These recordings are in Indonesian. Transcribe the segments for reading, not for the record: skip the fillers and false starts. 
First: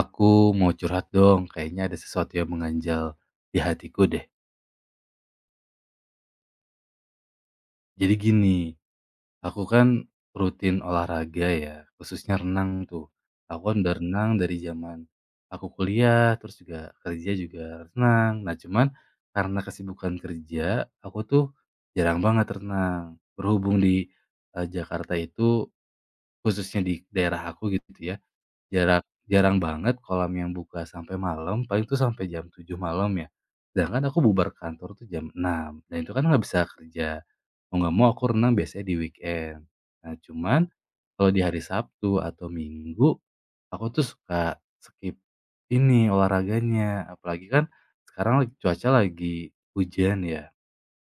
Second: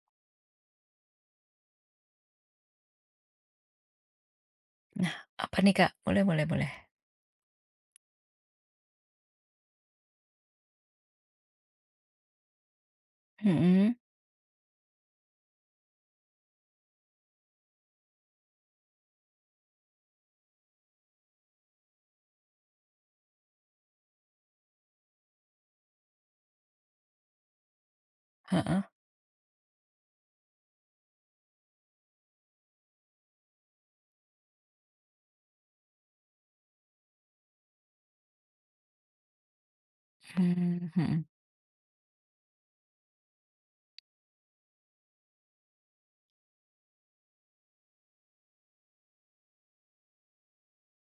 Aku mau curhat dong, kayaknya ada sesuatu yang mengganjal di hatiku deh. Nah, apa nih, Kak? Boleh boleh boleh. Jadi gini, aku kan rutin olahraga ya, khususnya renang tuh. Aku kan Mhm, udah renang dari zaman aku kuliah, terus juga kerja juga renang. Nah cuman karena kesibukan kerja, aku tuh jarang banget renang. Berhubung di Jakarta itu, khususnya di daerah aku gitu ya, heeh, jarang banget kolam yang buka sampai malam, paling tuh sampai jam 7 malam ya. Sedangkan aku bubar kantor tuh jam 6 dan itu kan nggak bisa kerja. Mau nggak mau aku renang biasanya di weekend. Nah, cuman mmm, mhm, kalau di hari Sabtu atau Minggu, aku tuh suka skip ini olahraganya. Apalagi kan sekarang cuaca lagi hujan ya.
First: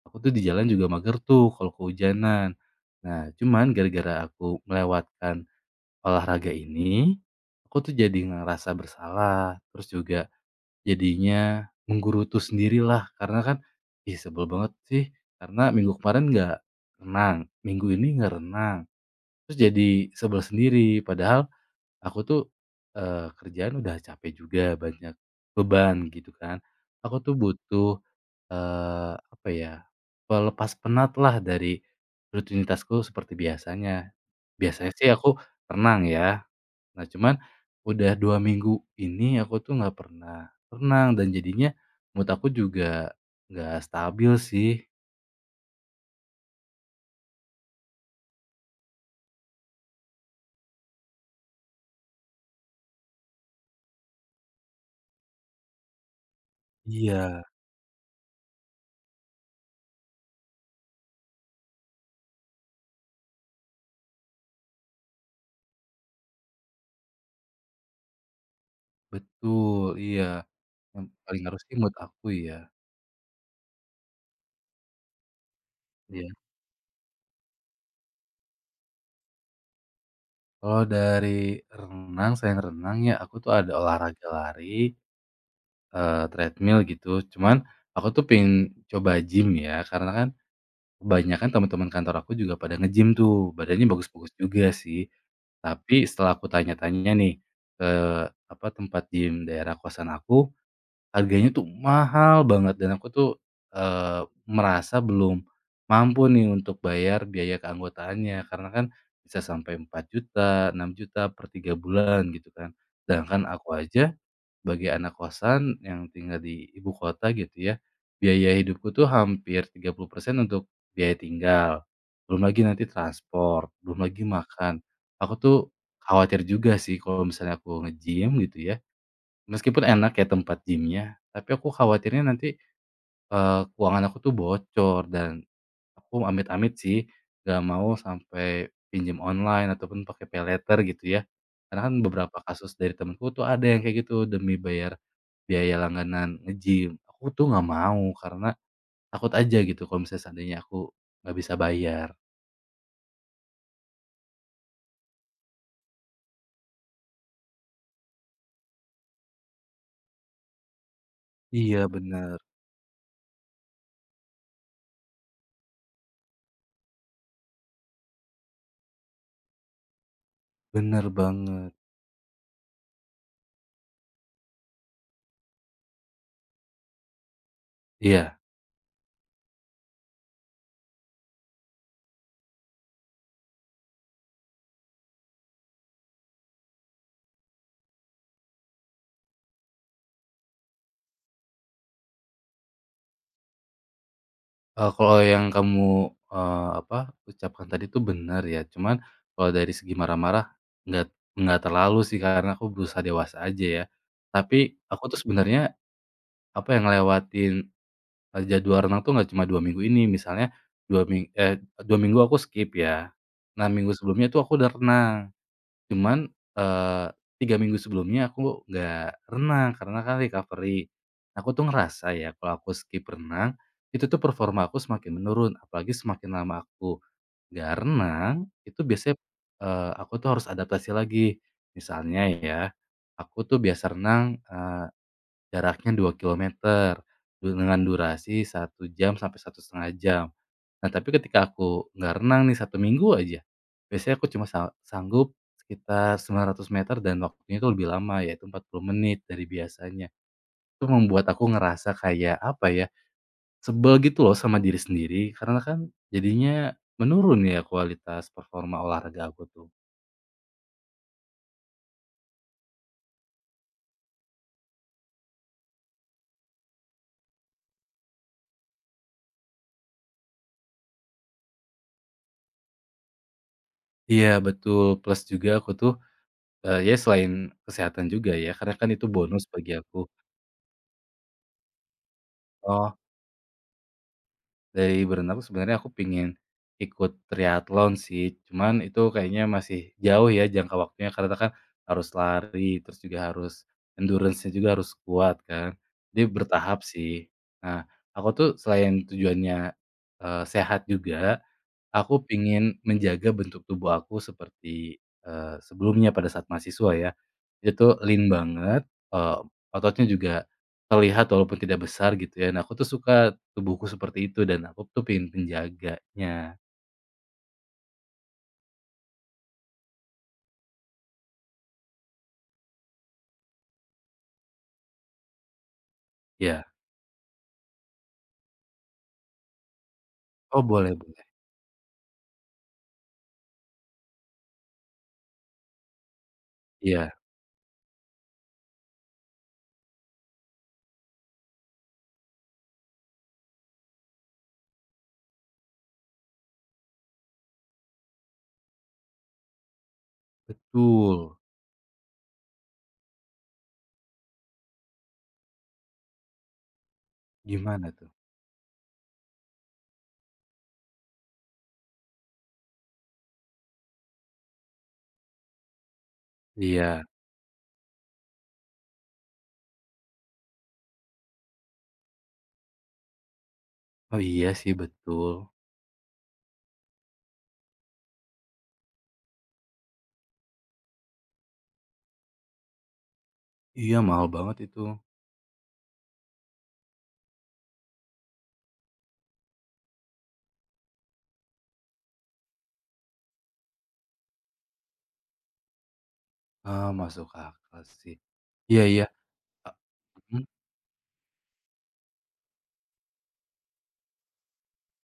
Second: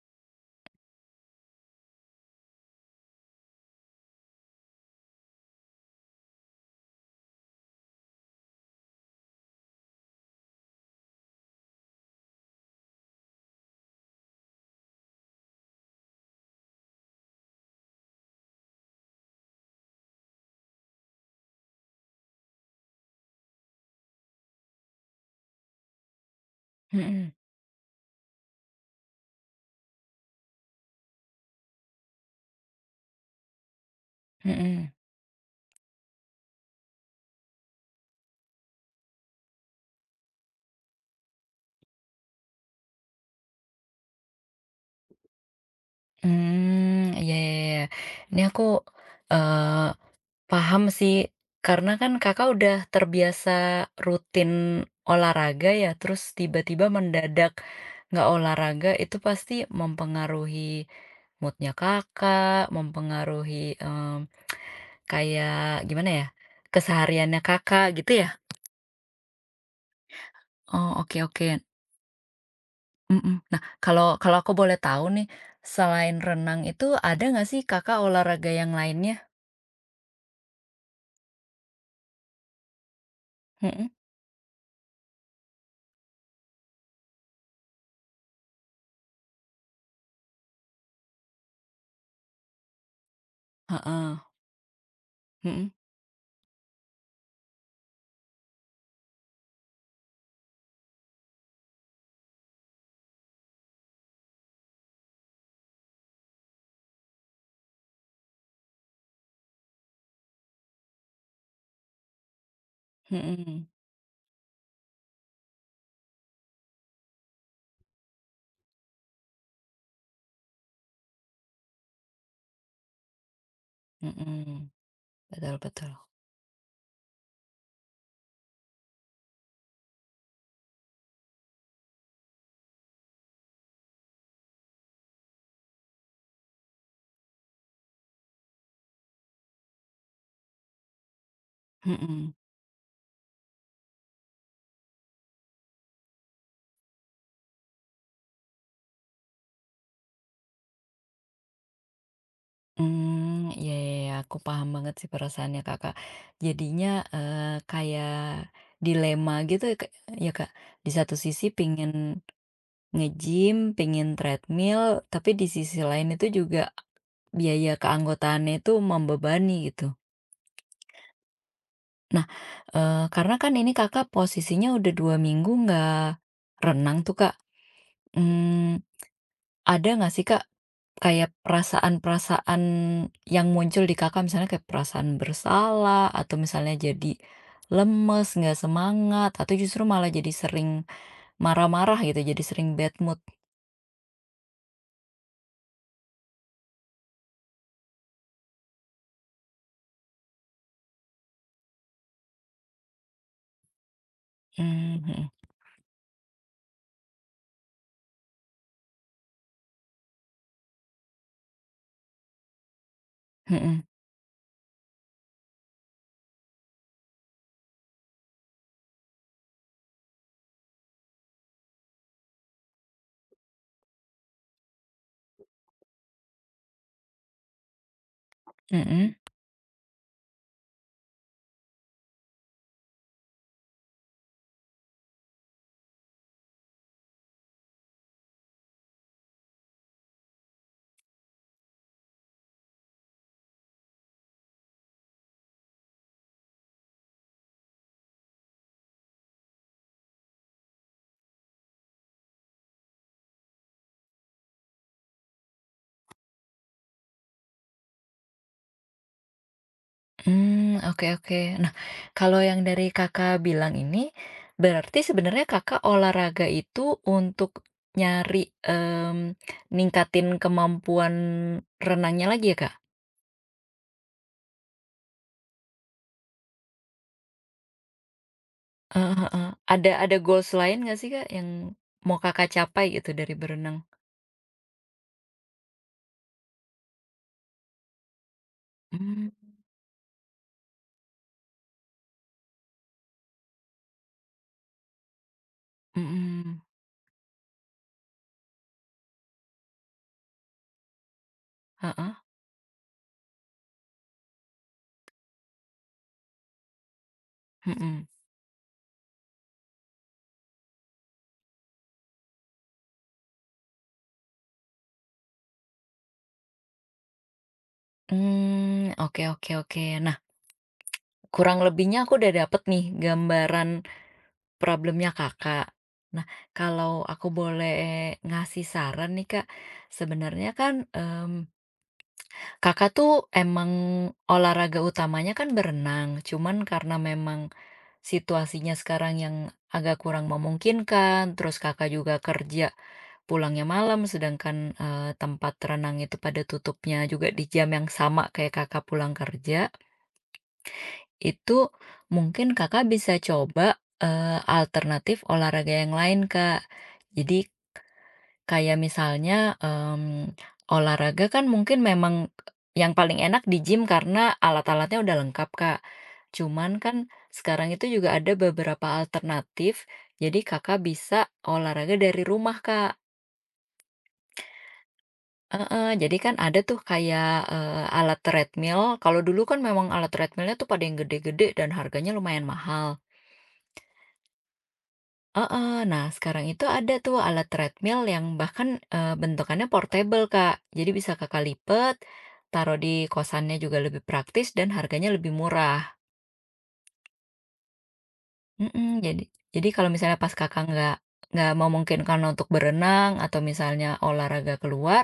Aku tuh di jalan juga mager tuh kalau kehujanan. Nah, cuman gara-gara aku melewatkan olahraga ini, aku tuh jadi ngerasa bersalah, terus juga jadinya menggerutu sendirilah karena kan, ih sebel banget sih karena minggu kemarin nggak renang, minggu ini nggak renang, terus jadi sebel sendiri padahal aku tuh, kerjaan udah capek juga banyak beban gitu kan. Aku mhm, tuh butuh, apa ya, pelepas penatlah dari rutinitasku seperti biasanya. mhm, Biasanya sih aku renang ya. Nah, cuman udah 2 minggu ini aku tuh nggak pernah renang dan jadinya mood aku juga nggak stabil sih. mmm, iya iya iya iya. Ini aku, eee, paham sih, karena kan Kakak udah terbiasa rutin olahraga ya, terus tiba-tiba Iya. mendadak nggak olahraga, itu pasti mempengaruhi mood-nya Kakak, mempengaruhi, kayak gimana ya, kesehariannya Kakak gitu ya? Betul, iya. Oh, Yang oke paling oke. harus sih mood aku ya. Mhm. Nah, kalau kalau aku boleh tahu nih, selain Iya. renang itu ada nggak sih Kakak olahraga yang lainnya? Kalau dari renang, selain renang ya aku tuh ada Mhm, olahraga lari, treadmill gitu. Cuman aku tuh pengen coba gym ya, karena kan kebanyakan teman-teman kantor aku juga pada nge-gym tuh, badannya heeh, bagus-bagus juga sih. mhm, Tapi setelah aku tanya-tanya nih, ke apa, tempat gym daerah kosan aku, harganya tuh mahal banget dan aku tuh, eee, merasa belum mampu nih untuk bayar biaya keanggotaannya. Karena kan bisa sampai 4 juta 6 juta per 3 bulan gitu kan. Sedangkan mhm, aku aja bagi anak kosan yang tinggal di ibu kota gitu ya, biaya hidupku tuh hampir 30% untuk biaya tinggal, belum lagi nanti transport, belum lagi mhm, makan. Aku tuh betul betul, khawatir juga sih kalau misalnya aku nge-gym gitu ya, meskipun enak ya tempat gym tapi aku khawatirnya nanti, keuangan aku tuh bocor dan aku amit-amit sih gak mau sampai pinjam online ataupun pakai pay later gitu ya. Karena kan mhm. beberapa kasus dari temenku tuh ada yang kayak gitu demi bayar biaya langganan nge-gym, aku tuh nggak mau karena takut aja gitu kalau misalnya seandainya aku nggak bisa bayar. Mmm, iya iya iya, aku paham banget sih perasaannya Kakak. Jadinya, eee, kayak dilema gitu ya, Kak ya, Kak. Di satu sisi Iya pingin bener, nge-gym, pengen treadmill, tapi di sisi lain itu juga biaya keanggotaannya itu membebani gitu. bener banget. Nah, karena kan ini Kakak posisinya udah 2 minggu nggak renang tuh, Kak. Iya, Mmm, ada nggak sih, Kak, kayak perasaan-perasaan yang muncul di Kakak, misalnya kayak perasaan bersalah atau misalnya jadi lemes, nggak semangat, atau justru malah jadi sering marah-marah gitu, jadi sering bad mood? Kalau yang kamu, apa, ucapkan tadi tuh benar ya, cuman kalau dari segi marah-marah nggak nggak terlalu sih karena aku berusaha dewasa aja ya. Tapi Mmm, aku tuh mhm, sebenarnya, apa yang ngelewatin, jadwal renang tuh nggak cuma 2 minggu ini, misalnya 2 ming eh, 2 minggu aku skip ya. Nah, mhm, minggu sebelumnya tuh aku udah renang. Cuman, eee, 3 minggu sebelumnya aku nggak renang karena kan recovery. Aku tuh ngerasa ya kalau aku skip renang, itu tuh performa aku semakin menurun, apalagi semakin lama aku nggak renang, itu mhm. biasanya, aku tuh harus adaptasi lagi. Misalnya ya, aku tuh biasa renang, jaraknya 2 kilometer dengan durasi 1 jam sampai 1,5 jam. Nah, tapi ketika aku nggak renang nih 1 minggu aja, biasanya aku cuma sanggup sekitar 900 meter dan waktunya itu lebih lama, yaitu 40 menit dari biasanya. Itu membuat aku ngerasa kayak, apa ya, sebel gitu loh sama diri sendiri, karena kan jadinya menurun ya kualitas performa olahraga aku tuh. Hmm, oke oke. Nah, kalau yang dari Kakak bilang ini, berarti sebenarnya Kakak olahraga itu untuk nyari, ningkatin kemampuan renangnya lagi ya, Kak? Iya, betul, plus juga aku tuh, ya selain kesehatan juga ya, karena kan itu Heeh bonus heeh. bagi Ada aku. ada goals lain nggak sih, Kak, yang mau Kakak capai Oh, gitu dari berenang? dari berenang tuh sebenarnya aku pingin ikut triathlon sih, cuman itu kayaknya Mmm, masih jauh ya jangka waktunya karena kan harus lari, terus juga harus endurance-nya juga harus kuat kan. Jadi mhm. bertahap sih. Nah, aku tuh selain tujuannya, sehat juga, Heeh, aku pingin menjaga bentuk tubuh aku seperti, sebelumnya pada saat mahasiswa ya. Itu mhm. lean banget, ototnya juga terlihat walaupun tidak besar gitu ya. Nah, aku tuh suka tubuhku seperti itu dan aku tuh pingin menjaganya. Mmm, oke oke oke. Nah, kurang lebihnya aku udah dapet nih gambaran problemnya Kakak. Nah, Ya. kalau aku boleh ngasih saran nih, Kak, sebenarnya Oh, kan, boleh boleh. Kakak tuh emang olahraga utamanya kan berenang, cuman karena Iya, memang situasinya sekarang yang agak kurang memungkinkan, terus Kakak juga kerja pulangnya malam, sedangkan, tempat renang itu pada tutupnya juga di jam yang sama kayak Kakak pulang kerja. betul. Itu mungkin Kakak bisa coba, alternatif olahraga yang lain, Kak. Jadi Gimana tuh? kayak misalnya, olahraga kan mungkin memang yang paling enak di gym karena alat-alatnya udah lengkap, Kak. Cuman Iya. kan sekarang itu juga ada beberapa alternatif, jadi Kakak bisa olahraga dari rumah, Kak. Oh, iya sih betul. Heeh, jadi kan ada tuh kayak, alat treadmill, kalau dulu kan memang alat treadmillnya tuh pada yang gede-gede dan harganya lumayan mahal. Iya, mahal banget itu. Heeh. Nah, sekarang itu ada tuh alat treadmill yang bahkan, bentukannya portable, Kak. Jadi bisa Kakak lipet, taruh di kosannya juga lebih praktis dan harganya lebih murah. Ah masuk akal sih. Iya Mhm, iya, jadi e kalau misalnya pas mhm. Kakak nggak memungkinkan untuk berenang atau misalnya olahraga keluar,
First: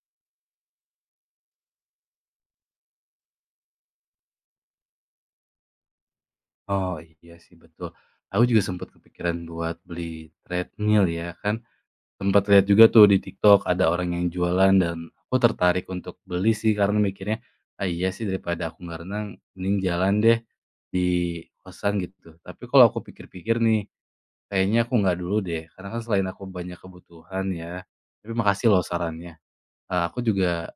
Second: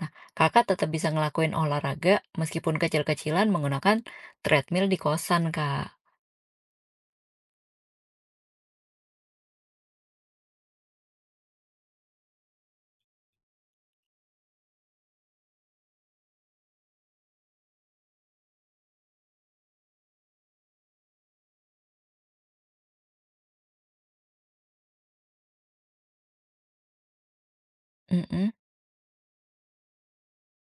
nah Kakak tetap bisa ngelakuin olahraga meskipun kecil-kecilan menggunakan treadmill di kosan, Kak. Oh, iya sih betul. Aku juga sempat kepikiran buat beli treadmill ya, kan sempat lihat juga tuh di TikTok ada orang yang jualan dan aku tertarik untuk beli sih karena mikirnya, "Ah, iya sih daripada aku nggak renang mending jalan deh di kosan," gitu. Tapi kalau aku pikir-pikir nih, kayaknya aku nggak dulu deh karena kan selain aku banyak kebutuhan ya, tapi Mhm makasih loh sarannya. Aku juga,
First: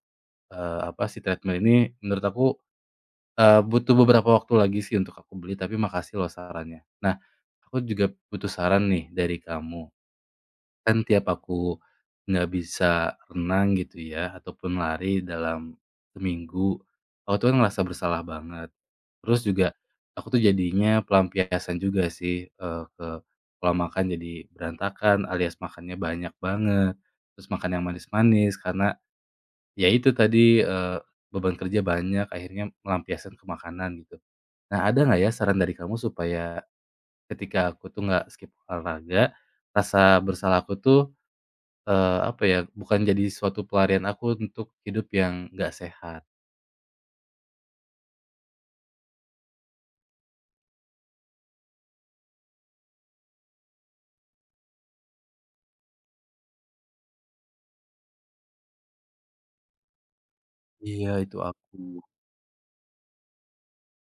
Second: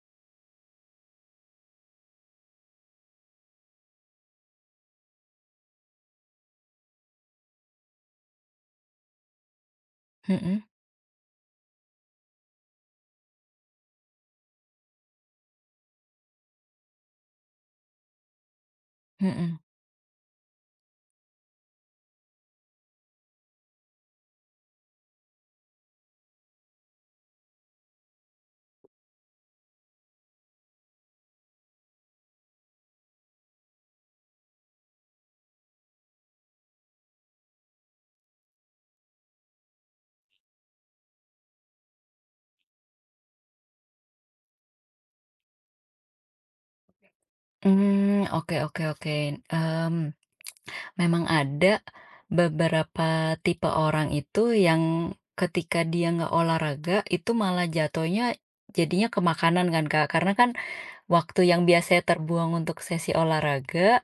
apa, si treadmill ini menurut aku butuh beberapa waktu lagi sih untuk aku beli, tapi makasih loh sarannya. Nah, aku juga butuh saran nih dari kamu. mhm Kan tiap aku nggak bisa renang gitu ya, ataupun lari dalam seminggu, aku tuh kan ngerasa bersalah banget. Terus mhm. juga aku tuh jadinya pelampiasan juga sih, ke pola makan jadi berantakan, alias makannya banyak banget, terus makan yang manis-manis karena ya itu tadi, beban kerja banyak akhirnya melampiaskan ke makanan gitu. Nah, ada nggak ya saran dari kamu supaya ketika aku tuh nggak skip olahraga, rasa bersalah aku tuh, apa ya, bukan jadi suatu pelarian aku untuk hidup yang nggak sehat. Mmm, oke oke oke, mmm. Memang ada beberapa tipe orang itu yang ketika dia nggak olahraga itu malah jatuhnya jadinya ke makanan kan Kak, karena kan Iya, itu waktu yang aku. biasanya terbuang untuk sesi olahraga,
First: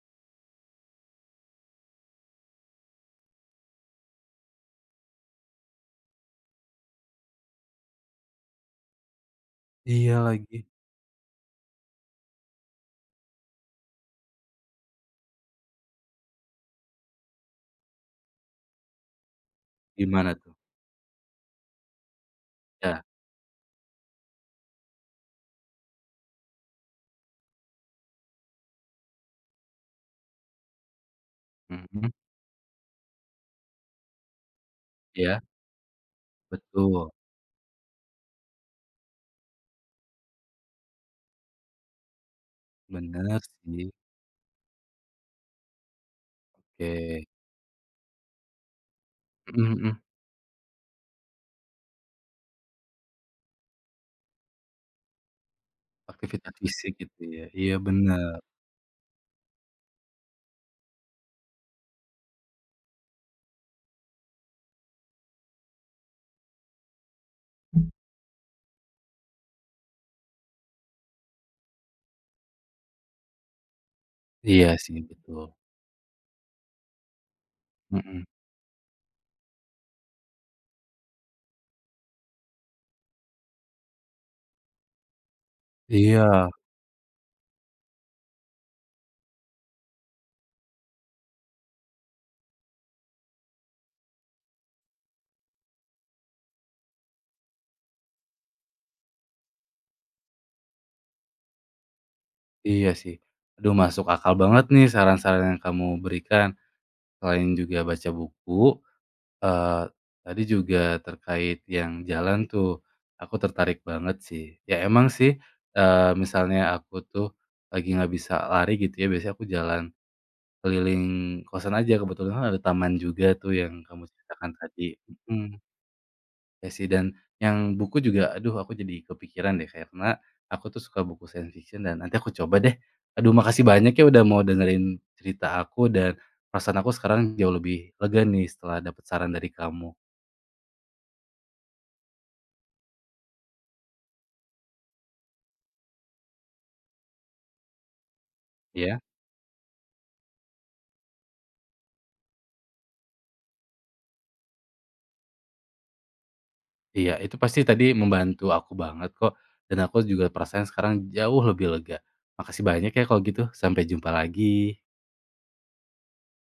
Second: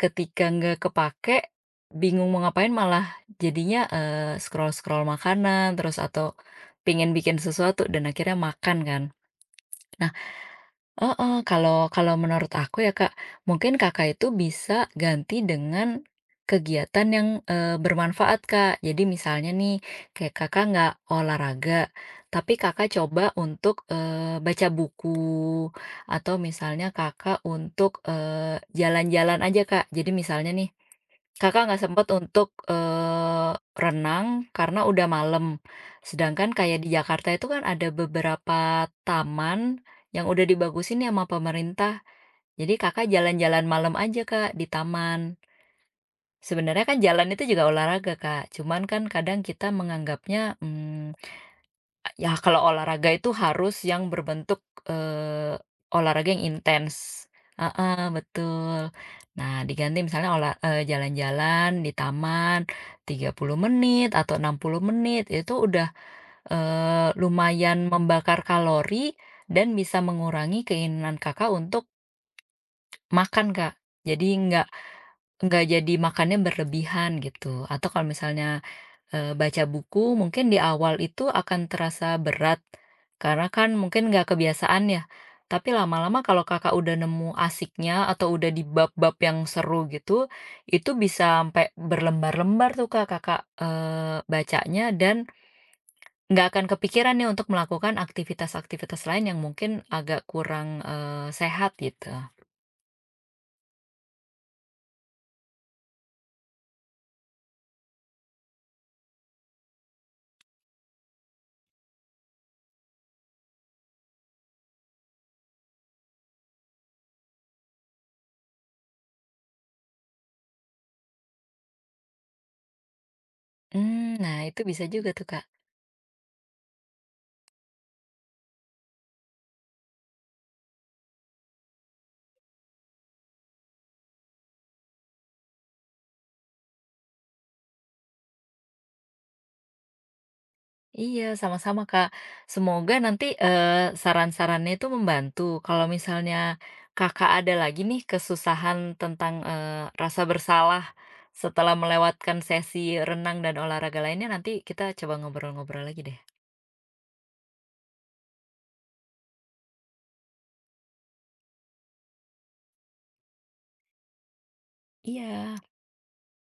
ketika nggak kepake, bingung mau ngapain malah jadinya, scroll-scroll makanan terus atau pingin bikin sesuatu dan akhirnya makan kan. Nah, Iya lagi. heeh, kalau kalau menurut aku ya Kak, mungkin Kakak itu bisa ganti dengan kegiatan yang, bermanfaat Kak. Jadi misalnya nih, Gimana kayak tuh? Kakak nggak olahraga, tapi Kakak Ya, coba untuk, baca buku, atau misalnya Kakak untuk, jalan-jalan aja Kak. Jadi misalnya nih, Kakak nggak sempat mhm, untuk, renang karena udah iya, malam, sedangkan kayak di betul, Jakarta itu kan ada beberapa taman yang udah dibagusin nih sama pemerintah. Jadi Kakak bener jalan-jalan sih, malam aja, Kak, di taman. Sebenarnya kan jalan oke, itu juga olahraga, Kak. Cuman kan kadang kita mhm mhm, menganggapnya, ya kalau olahraga itu harus yang berbentuk, eee, olahraga yang aktivitas fisik gitu intens. ya, iya Heeh, bener, betul. Nah, diganti misalnya jalan-jalan di taman 30 menit atau 60 menit, itu udah, lumayan membakar kalori dan bisa mengurangi keinginan Kakak untuk makan, Kak. Jadi nggak iya sih betul, nggak jadi makannya berlebihan gitu, atau kalau mhm, misalnya, baca buku mungkin di awal itu akan terasa berat, karena kan mungkin nggak kebiasaan ya. Tapi lama-lama iya kalau Kakak udah nemu asiknya atau udah di bab-bab yang seru gitu, itu bisa sampai berlembar-lembar tuh, Kak, Kakak, bacanya dan nggak akan kepikiran nih untuk melakukan aktivitas-aktivitas lain yang mungkin agak kurang, sehat gitu. iya sih. Aduh masuk akal banget nih saran-saran yang kamu berikan. Selain juga baca buku, eee, tadi juga terkait yang jalan tuh, aku tertarik banget sih. Ya emang sih, misalnya aku tuh lagi nggak bisa lari gitu ya, biasanya aku jalan keliling kosan aja, kebetulan kan ada taman juga tuh yang kamu Hmm, nah ceritakan itu bisa tadi, juga tuh, Kak. mhm. Iya sih dan yang buku juga aduh aku jadi kepikiran deh karena aku tuh suka buku science fiction dan nanti aku coba deh. Aduh makasih banyak ya udah mau dengerin cerita aku dan perasaan aku sekarang jauh lebih lega nih setelah dapat saran dari kamu. Iya, sama-sama, Kak. Semoga nanti, saran-sarannya itu membantu. Kalau misalnya Kakak ada lagi nih kesusahan Ya. tentang, rasa bersalah setelah melewatkan sesi renang dan olahraga lainnya, nanti kita coba ngobrol-ngobrol lagi deh. Iya itu pasti tadi membantu aku banget kok dan aku juga perasaan sekarang jauh lebih lega. Makasih banyak ya kalau gitu, sampai jumpa lagi. Iya.